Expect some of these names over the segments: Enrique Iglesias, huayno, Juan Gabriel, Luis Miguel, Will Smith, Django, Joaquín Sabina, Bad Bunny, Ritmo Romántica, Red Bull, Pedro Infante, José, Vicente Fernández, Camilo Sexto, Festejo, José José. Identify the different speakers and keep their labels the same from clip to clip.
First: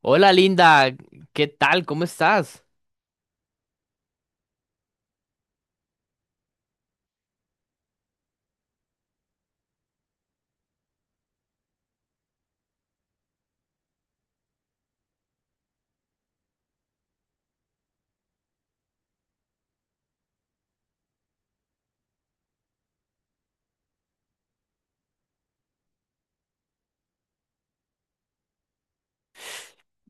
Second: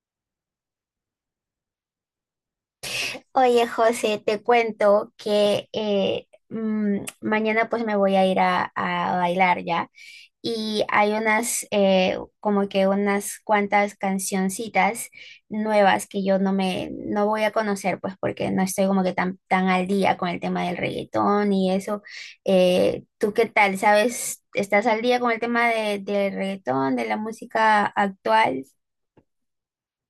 Speaker 1: Hola Linda, ¿qué tal? ¿Cómo estás?
Speaker 2: Oye, José, te cuento que mañana pues me voy a ir a bailar ya y hay unas como que unas cuantas cancioncitas nuevas que yo no voy a conocer pues porque no estoy como que tan al día con el tema del reggaetón y eso. ¿Tú qué tal? ¿Sabes? ¿Estás al día con el tema del reggaetón, de la música actual?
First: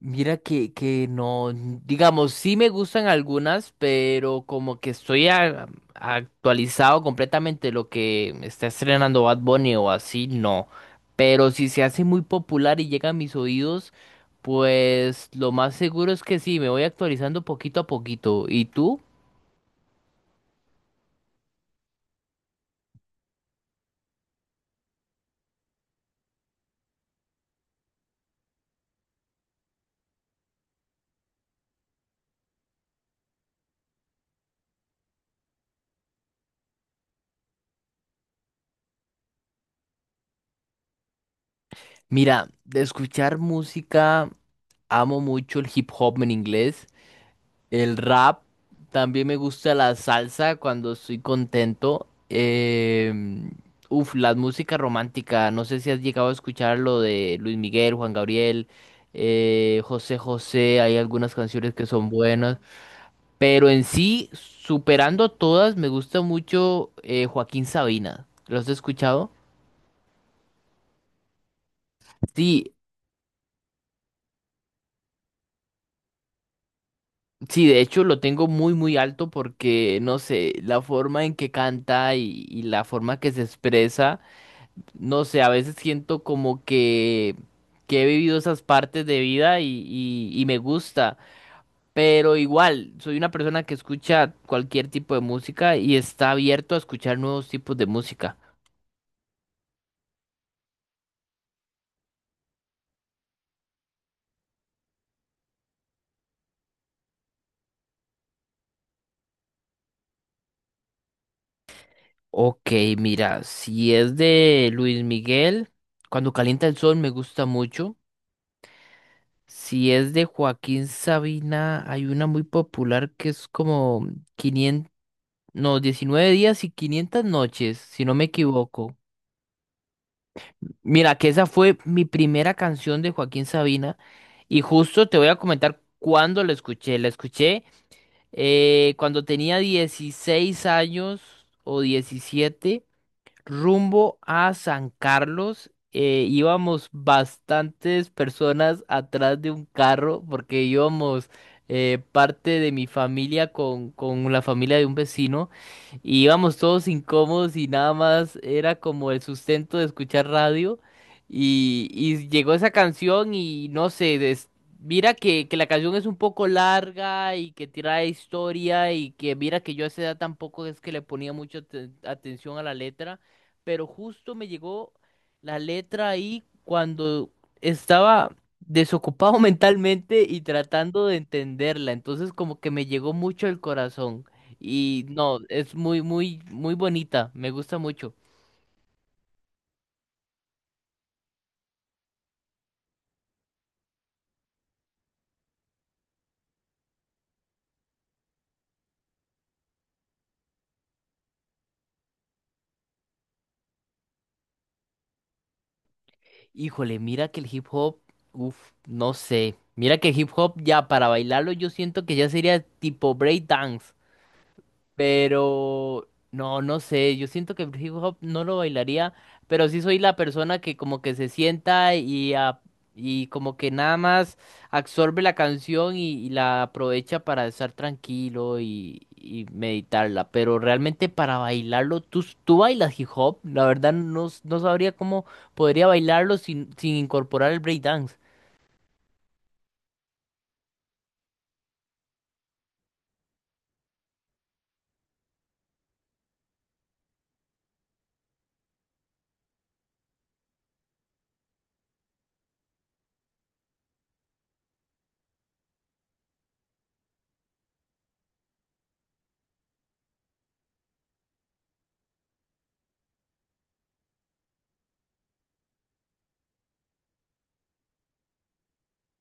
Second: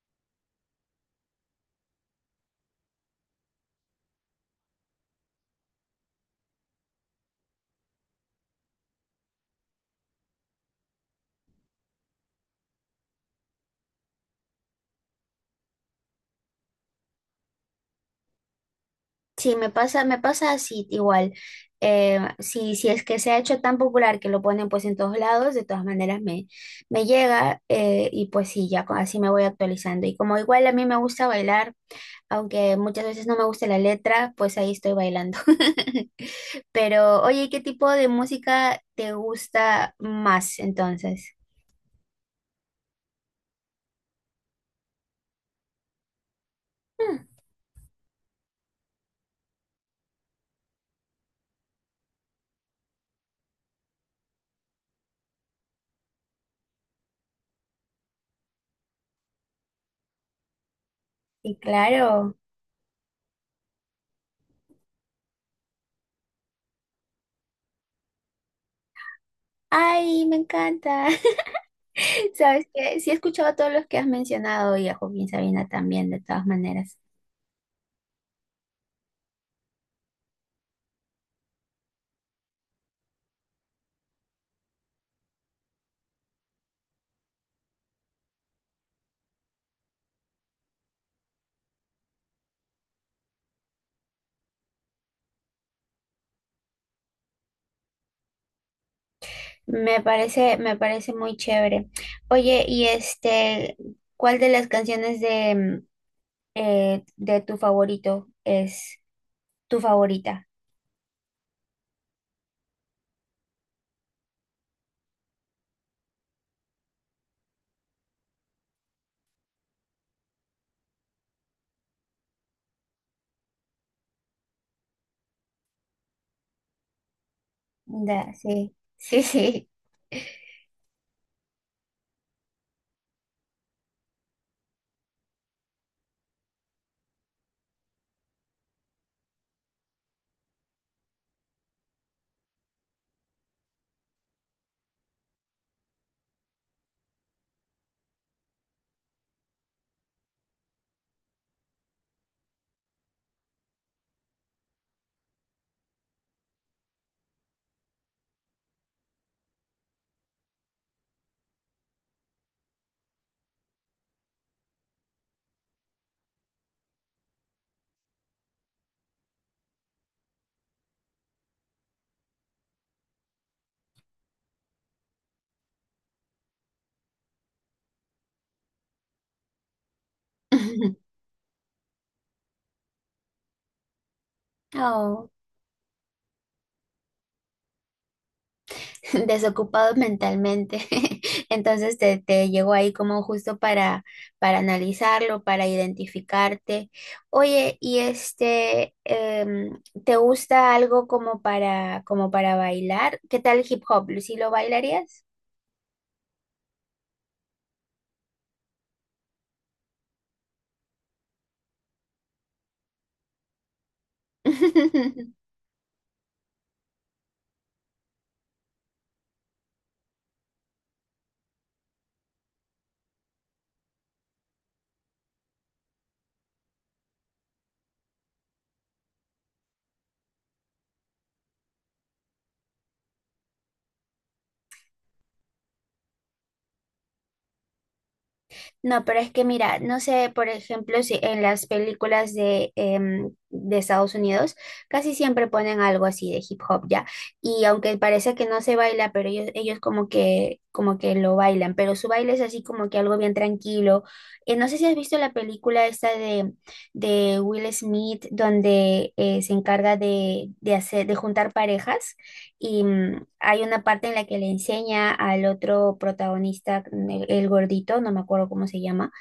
Speaker 1: Mira que no, digamos, sí me gustan algunas, pero como que estoy actualizado completamente lo que está estrenando Bad Bunny o así, no. Pero si se hace muy popular y llega a mis oídos, pues lo más seguro es que sí, me voy actualizando poquito a poquito. ¿Y tú?
Speaker 2: Sí, me pasa así igual. Si, si es que se ha hecho tan popular que lo ponen pues en todos lados. De todas maneras me llega, y pues sí, ya así me voy actualizando. Y como igual a mí me gusta bailar, aunque muchas veces no me gusta la letra, pues ahí estoy bailando. Pero oye, ¿qué tipo de música te gusta más entonces?
Speaker 1: Mira, de escuchar música, amo mucho el hip hop en inglés.
Speaker 2: Mm.
Speaker 1: El rap, también me gusta la salsa cuando estoy contento. em, la música romántica, no sé si has llegado a escuchar lo de Luis Miguel, Juan Gabriel, José José, hay algunas
Speaker 2: Sí,
Speaker 1: canciones que son
Speaker 2: claro.
Speaker 1: buenas, pero en sí, superando todas, me gusta mucho Joaquín Sabina. ¿Lo has escuchado?
Speaker 2: Ay, me encanta. Sabes
Speaker 1: Sí,
Speaker 2: que sí he escuchado a todos los que has mencionado y a Joaquín Sabina también, de todas maneras.
Speaker 1: sí, de hecho lo tengo muy alto porque, no sé, la forma en que canta y la forma que se expresa. No sé, a veces siento como que he vivido esas partes de vida y me gusta, pero igual soy una persona que escucha cualquier tipo de música y está abierto a escuchar nuevos tipos de música.
Speaker 2: Me parece muy chévere. Oye, y este, ¿cuál de las canciones de tu favorito es tu favorita?
Speaker 1: Ok, mira, si es de Luis Miguel, Cuando calienta el sol me gusta mucho. Si es de Joaquín Sabina, hay una muy popular que es como 500, no, 19 días y 500 noches, si no me
Speaker 2: Sí,
Speaker 1: equivoco.
Speaker 2: sí, sí.
Speaker 1: Mira, que esa fue mi primera canción de Joaquín Sabina y justo te voy a comentar cuándo la escuché. La escuché cuando tenía 16 años o 17 rumbo a San Carlos. Íbamos bastantes personas atrás de un carro porque íbamos parte de mi familia con la familia de un vecino y íbamos todos incómodos y nada más era como el sustento de escuchar radio y llegó esa canción y no sé, mira que la canción es un poco larga y que tira historia y que mira que yo a esa edad tampoco es que le ponía mucha atención a la letra pero justo me llegó la letra ahí cuando estaba desocupado mentalmente y tratando de entenderla. Entonces como que me llegó mucho el corazón. Y
Speaker 2: Oh.
Speaker 1: no, es muy bonita. Me gusta mucho.
Speaker 2: Desocupados mentalmente. Entonces te llegó ahí como justo para analizarlo, para identificarte. Oye, ¿y este, te gusta algo como para, como para bailar? ¿Qué tal hip hop? ¿Sí lo bailarías?
Speaker 1: Híjole, mira que el hip hop, uff, no sé. Mira que el hip hop ya para bailarlo yo siento que ya sería tipo break dance. Pero no, no sé, yo siento que el hip hop no lo bailaría, pero sí soy la persona que como que se sienta y como que nada más absorbe la canción y la aprovecha para estar tranquilo y meditarla. Pero realmente para bailarlo, ¿ tú bailas hip hop? La verdad no, no sabría cómo podría bailarlo sin incorporar el breakdance.
Speaker 2: No, pero es que mira, no sé, por ejemplo, si en las películas de Estados Unidos casi siempre ponen algo así de hip hop ya. Y aunque parece que no se baila, pero ellos como que lo bailan, pero su baile es así como que algo bien tranquilo. No sé si has visto la película esta de Will Smith, donde se encarga de hacer, de juntar parejas. Y hay una parte en la que le enseña al otro protagonista, mm, el gordito, no me acuerdo cómo se llama.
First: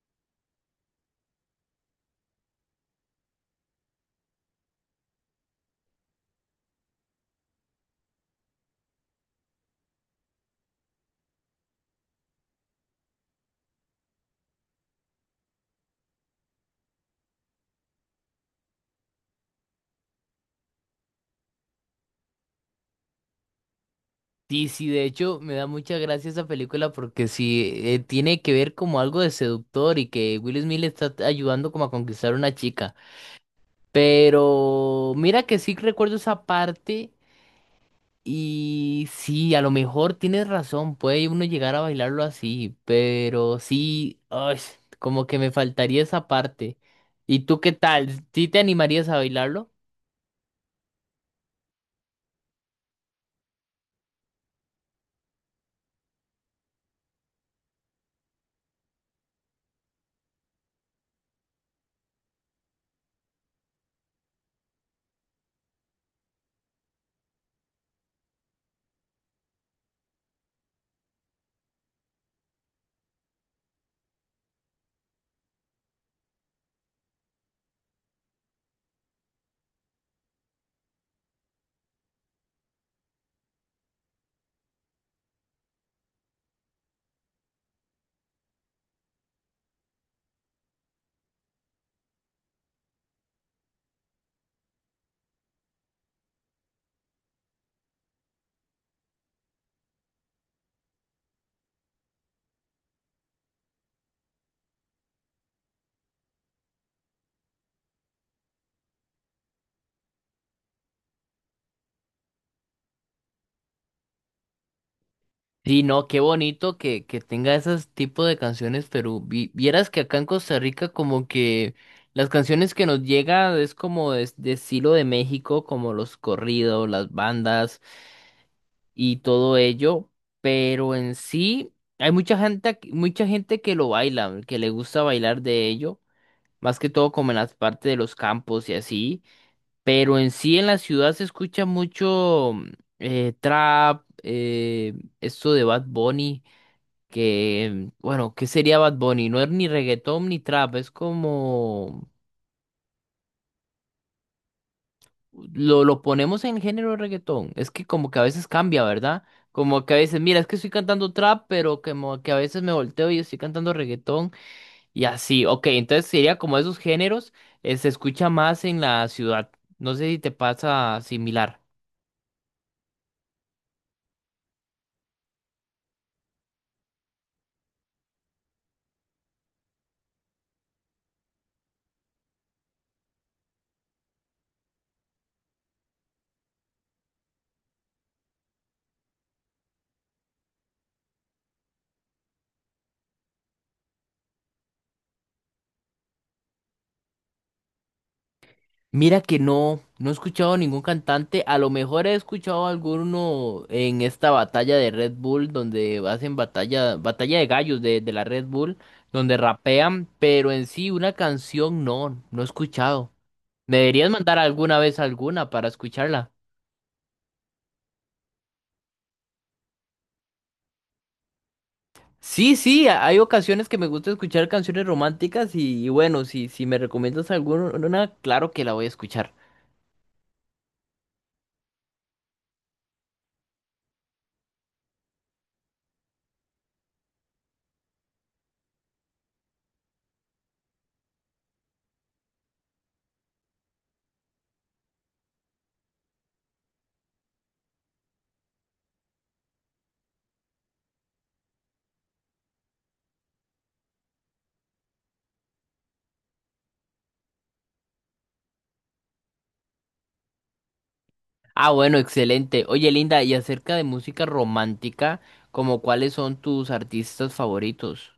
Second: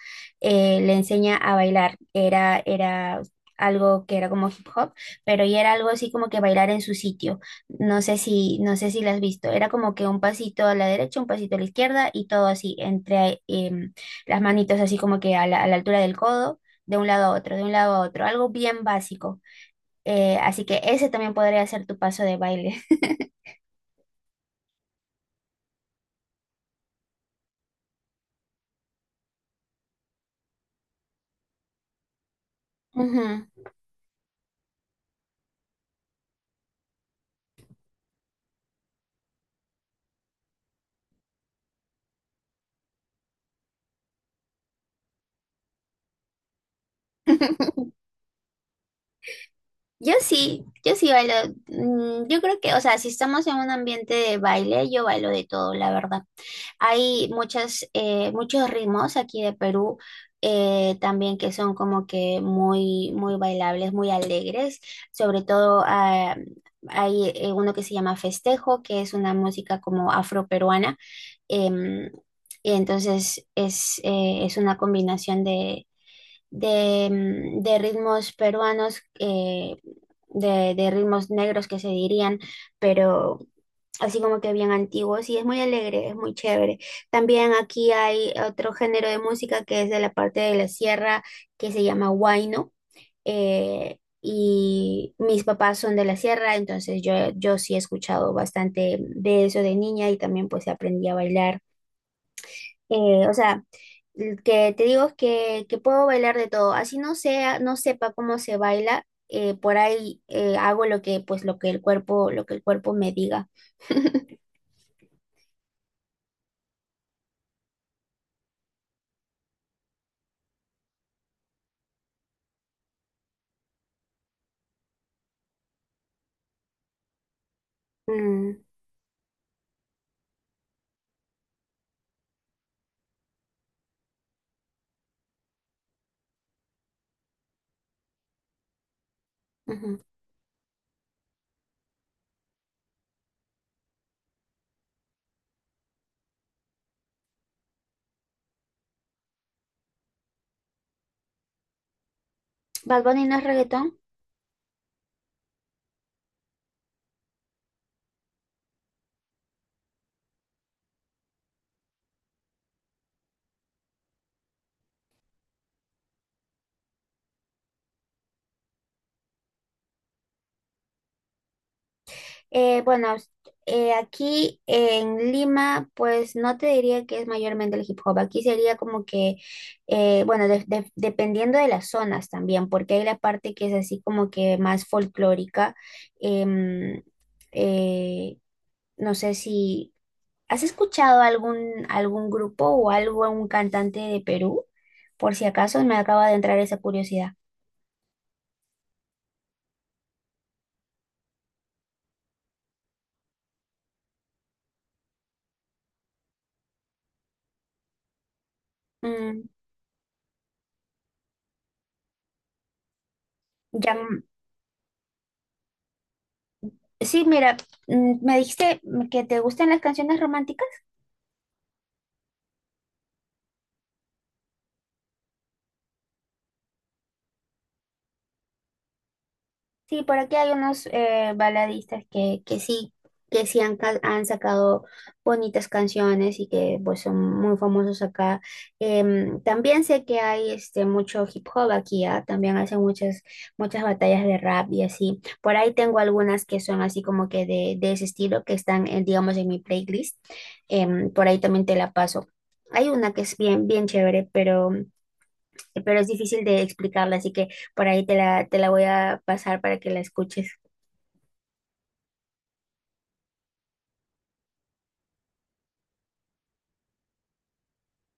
Speaker 2: Le enseña a bailar. Era, era algo que era como hip hop, pero ya era algo así como que bailar en su sitio. No sé si, no sé si lo has visto. Era como que un pasito a la derecha, un pasito a la izquierda y todo así, entre las manitos así como que a la altura del codo, de un lado a otro, de un lado a otro. Algo bien básico. Así que ese también podría ser tu paso de baile.
Speaker 1: Sí, sí, de hecho me da mucha gracia esa película porque sí tiene que ver como algo de seductor y que Will Smith le está ayudando como a conquistar a una chica.
Speaker 2: Ujú.
Speaker 1: Pero mira que sí recuerdo esa parte y sí, a lo mejor tienes razón, puede uno llegar a bailarlo así, pero sí, ay, como que me faltaría esa parte. ¿Y tú qué tal? ¿Sí te animarías a bailarlo?
Speaker 2: Yo sí, yo sí bailo. Mm, yo creo que, o sea, si estamos en un ambiente de baile, yo bailo de todo, la verdad. Hay muchas, muchos ritmos aquí de Perú, también, que son como que muy, muy bailables, muy alegres. Sobre todo ah, hay uno que se llama Festejo, que es una música como afroperuana. em, y entonces es una combinación de ritmos peruanos. De ritmos negros, que se dirían, pero así como que bien antiguos, y es muy alegre, es muy chévere. También aquí hay otro género de música que es de la parte de la sierra, que se llama huayno. Y mis papás son de la sierra, entonces yo sí he escuchado bastante de eso de niña, y también pues aprendí a bailar. O sea, el que te digo es que puedo bailar de todo. Así no sea, no sepa cómo se baila, por ahí hago lo que, pues, lo que el cuerpo, lo que el cuerpo me diga.
Speaker 1: Sí, no, qué bonito que tenga esos tipos de canciones, pero vieras que acá en Costa Rica como que las canciones que nos llega es como de estilo de México, como los corridos, las bandas
Speaker 2: Mm.
Speaker 1: y todo ello, pero en sí hay mucha gente, aquí- mucha gente que lo baila, que le gusta bailar de ello, más que todo como en las partes de los campos y así,
Speaker 2: Ujú.
Speaker 1: pero en sí en la ciudad se escucha mucho trap, esto de Bad Bunny que, bueno, ¿qué sería Bad Bunny? No es ni reggaetón ni trap, es como,
Speaker 2: ¿Bad Bunny no es reggaetón?
Speaker 1: lo ponemos en el género de reggaetón, es que como que a veces cambia, ¿verdad? Como que a veces, mira, es que estoy cantando trap, pero como que a veces me volteo y estoy cantando reggaetón y así, ok, entonces sería como esos géneros, se escucha más en la ciudad, no sé si te pasa similar.
Speaker 2: Bueno, aquí en Lima, pues no te diría que es mayormente el hip hop. Aquí sería como que, bueno, dependiendo de las zonas también, porque hay la parte que es así como que más folclórica. Em, eh, no sé si has escuchado algún, algún grupo o algo, un cantante de Perú, por si acaso me acaba de entrar esa curiosidad.
Speaker 1: Mira que no, no he escuchado ningún cantante. A lo mejor he escuchado alguno en esta batalla de Red Bull, donde hacen batalla, batalla de gallos de la Red Bull, donde
Speaker 2: Mm,
Speaker 1: rapean, pero en sí una canción no, no he escuchado. ¿Me
Speaker 2: ya,
Speaker 1: deberías mandar alguna vez alguna para escucharla?
Speaker 2: sí, mira, mm, me dijiste que te gustan las canciones románticas.
Speaker 1: Sí, sí, hay ocasiones que me gusta escuchar canciones románticas y bueno, si me recomiendas alguna, claro que la voy a escuchar.
Speaker 2: Sí, por aquí hay unos baladistas que sí han, han sacado bonitas canciones y que pues son muy famosos acá. También sé que hay este mucho hip hop aquí, ¿ah? También hacen muchas, muchas batallas de rap y así. Por ahí tengo algunas que son así como que de ese estilo, que están, en, digamos, en mi playlist. Por ahí también te la paso. Hay una que es bien, bien chévere, pero es difícil de explicarla, así que por ahí te la voy a pasar para que la escuches.
Speaker 1: Ah, bueno, excelente. Oye, Linda, y acerca de música romántica, ¿como cuáles son tus artistas favoritos?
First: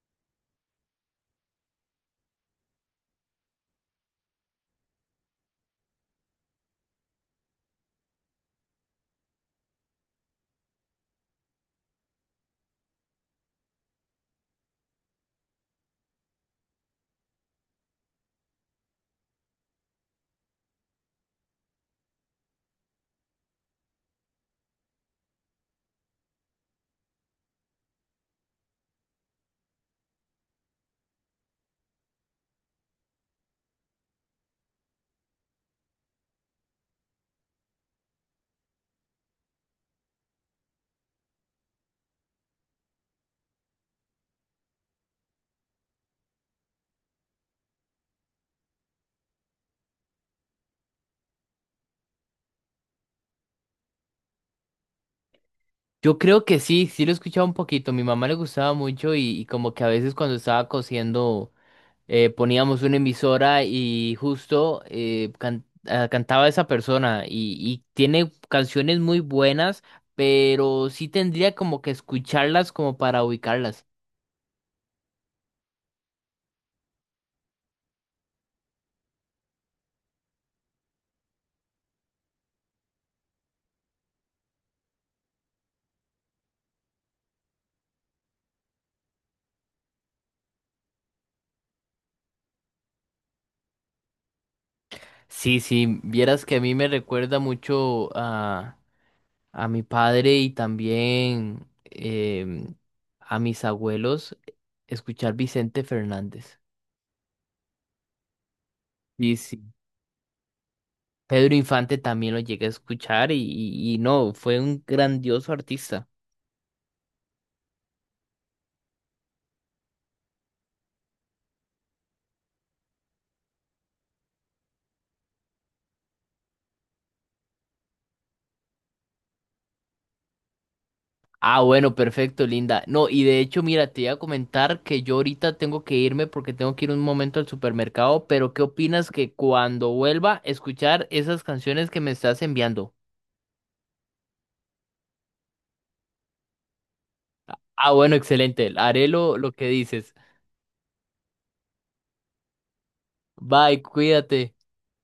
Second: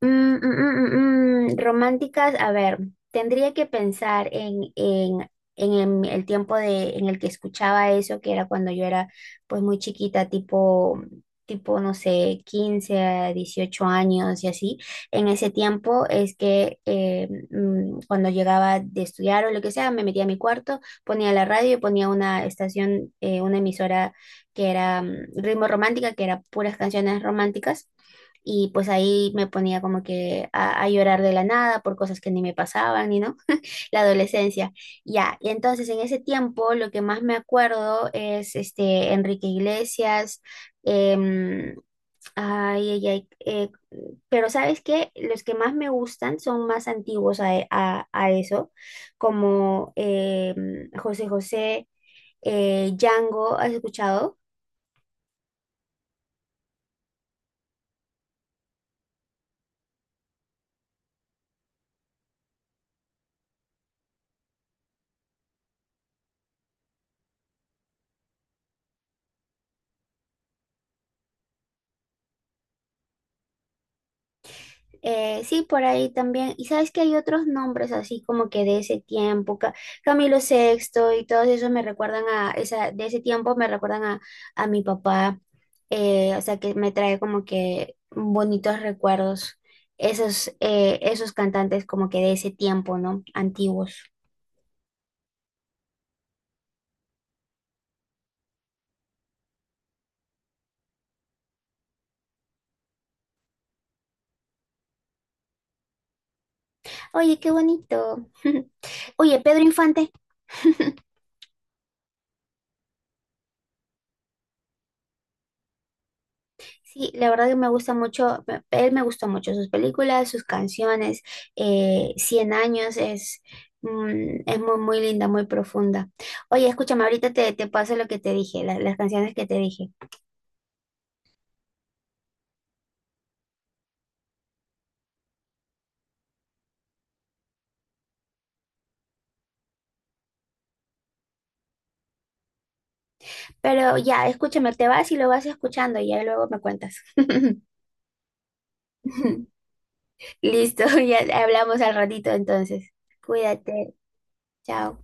Speaker 2: Románticas, a ver, tendría que pensar en, el tiempo de, en el que escuchaba eso, que era cuando yo era pues muy chiquita, tipo, tipo, no sé, 15 a 18 años y así. En ese tiempo es que cuando llegaba de estudiar o lo que sea, me metía a mi cuarto, ponía la radio y ponía una estación, una emisora que era mm, Ritmo Romántica, que era puras canciones románticas, y pues ahí me ponía como que a llorar de la nada por cosas que ni me pasaban, y no, la adolescencia. Ya, y entonces en ese tiempo lo que más me acuerdo es este Enrique Iglesias, em, ay, ay, ay, pero ¿sabes qué? Los que más me gustan son más antiguos a eso, como José José, Django, ¿has escuchado?
Speaker 1: Yo creo que sí, sí lo he escuchado un poquito. Mi mamá le gustaba mucho y como que a veces cuando estaba cosiendo poníamos una emisora y justo cantaba esa persona y tiene canciones muy buenas, pero sí tendría como que escucharlas como para ubicarlas.
Speaker 2: Sí, por ahí también. Y sabes que hay otros nombres así como que de ese tiempo, Camilo Sexto, y todos esos me recuerdan a esa, de ese tiempo me recuerdan a mi papá. O sea que me trae como que bonitos recuerdos. Esos, esos cantantes como que de ese tiempo, ¿no? Antiguos.
Speaker 1: Sí, sí, vieras que a mí me recuerda mucho a mi padre y también a mis abuelos escuchar Vicente Fernández.
Speaker 2: Oye, qué bonito.
Speaker 1: Y
Speaker 2: Oye, Pedro
Speaker 1: sí,
Speaker 2: Infante.
Speaker 1: Pedro Infante también lo llegué a escuchar y no, fue un grandioso artista.
Speaker 2: Sí, la verdad que me gusta mucho, él me gustó mucho sus películas, sus canciones, 100 años es, mm, es muy, muy linda, muy profunda. Oye, escúchame, ahorita te, te paso lo que te dije, las canciones que te dije,
Speaker 1: Ah, bueno, perfecto, Linda. No, y de hecho, mira, te iba a comentar que yo ahorita tengo que irme porque tengo que ir un momento al supermercado, pero ¿qué opinas que cuando vuelva a escuchar esas canciones que me estás enviando?
Speaker 2: pero ya, escúchame, te vas y lo vas escuchando y ya luego me cuentas.
Speaker 1: Ah, bueno, excelente. Haré lo que dices.
Speaker 2: Listo, ya hablamos al ratito entonces.
Speaker 1: Bye,
Speaker 2: Cuídate,
Speaker 1: cuídate.
Speaker 2: chao.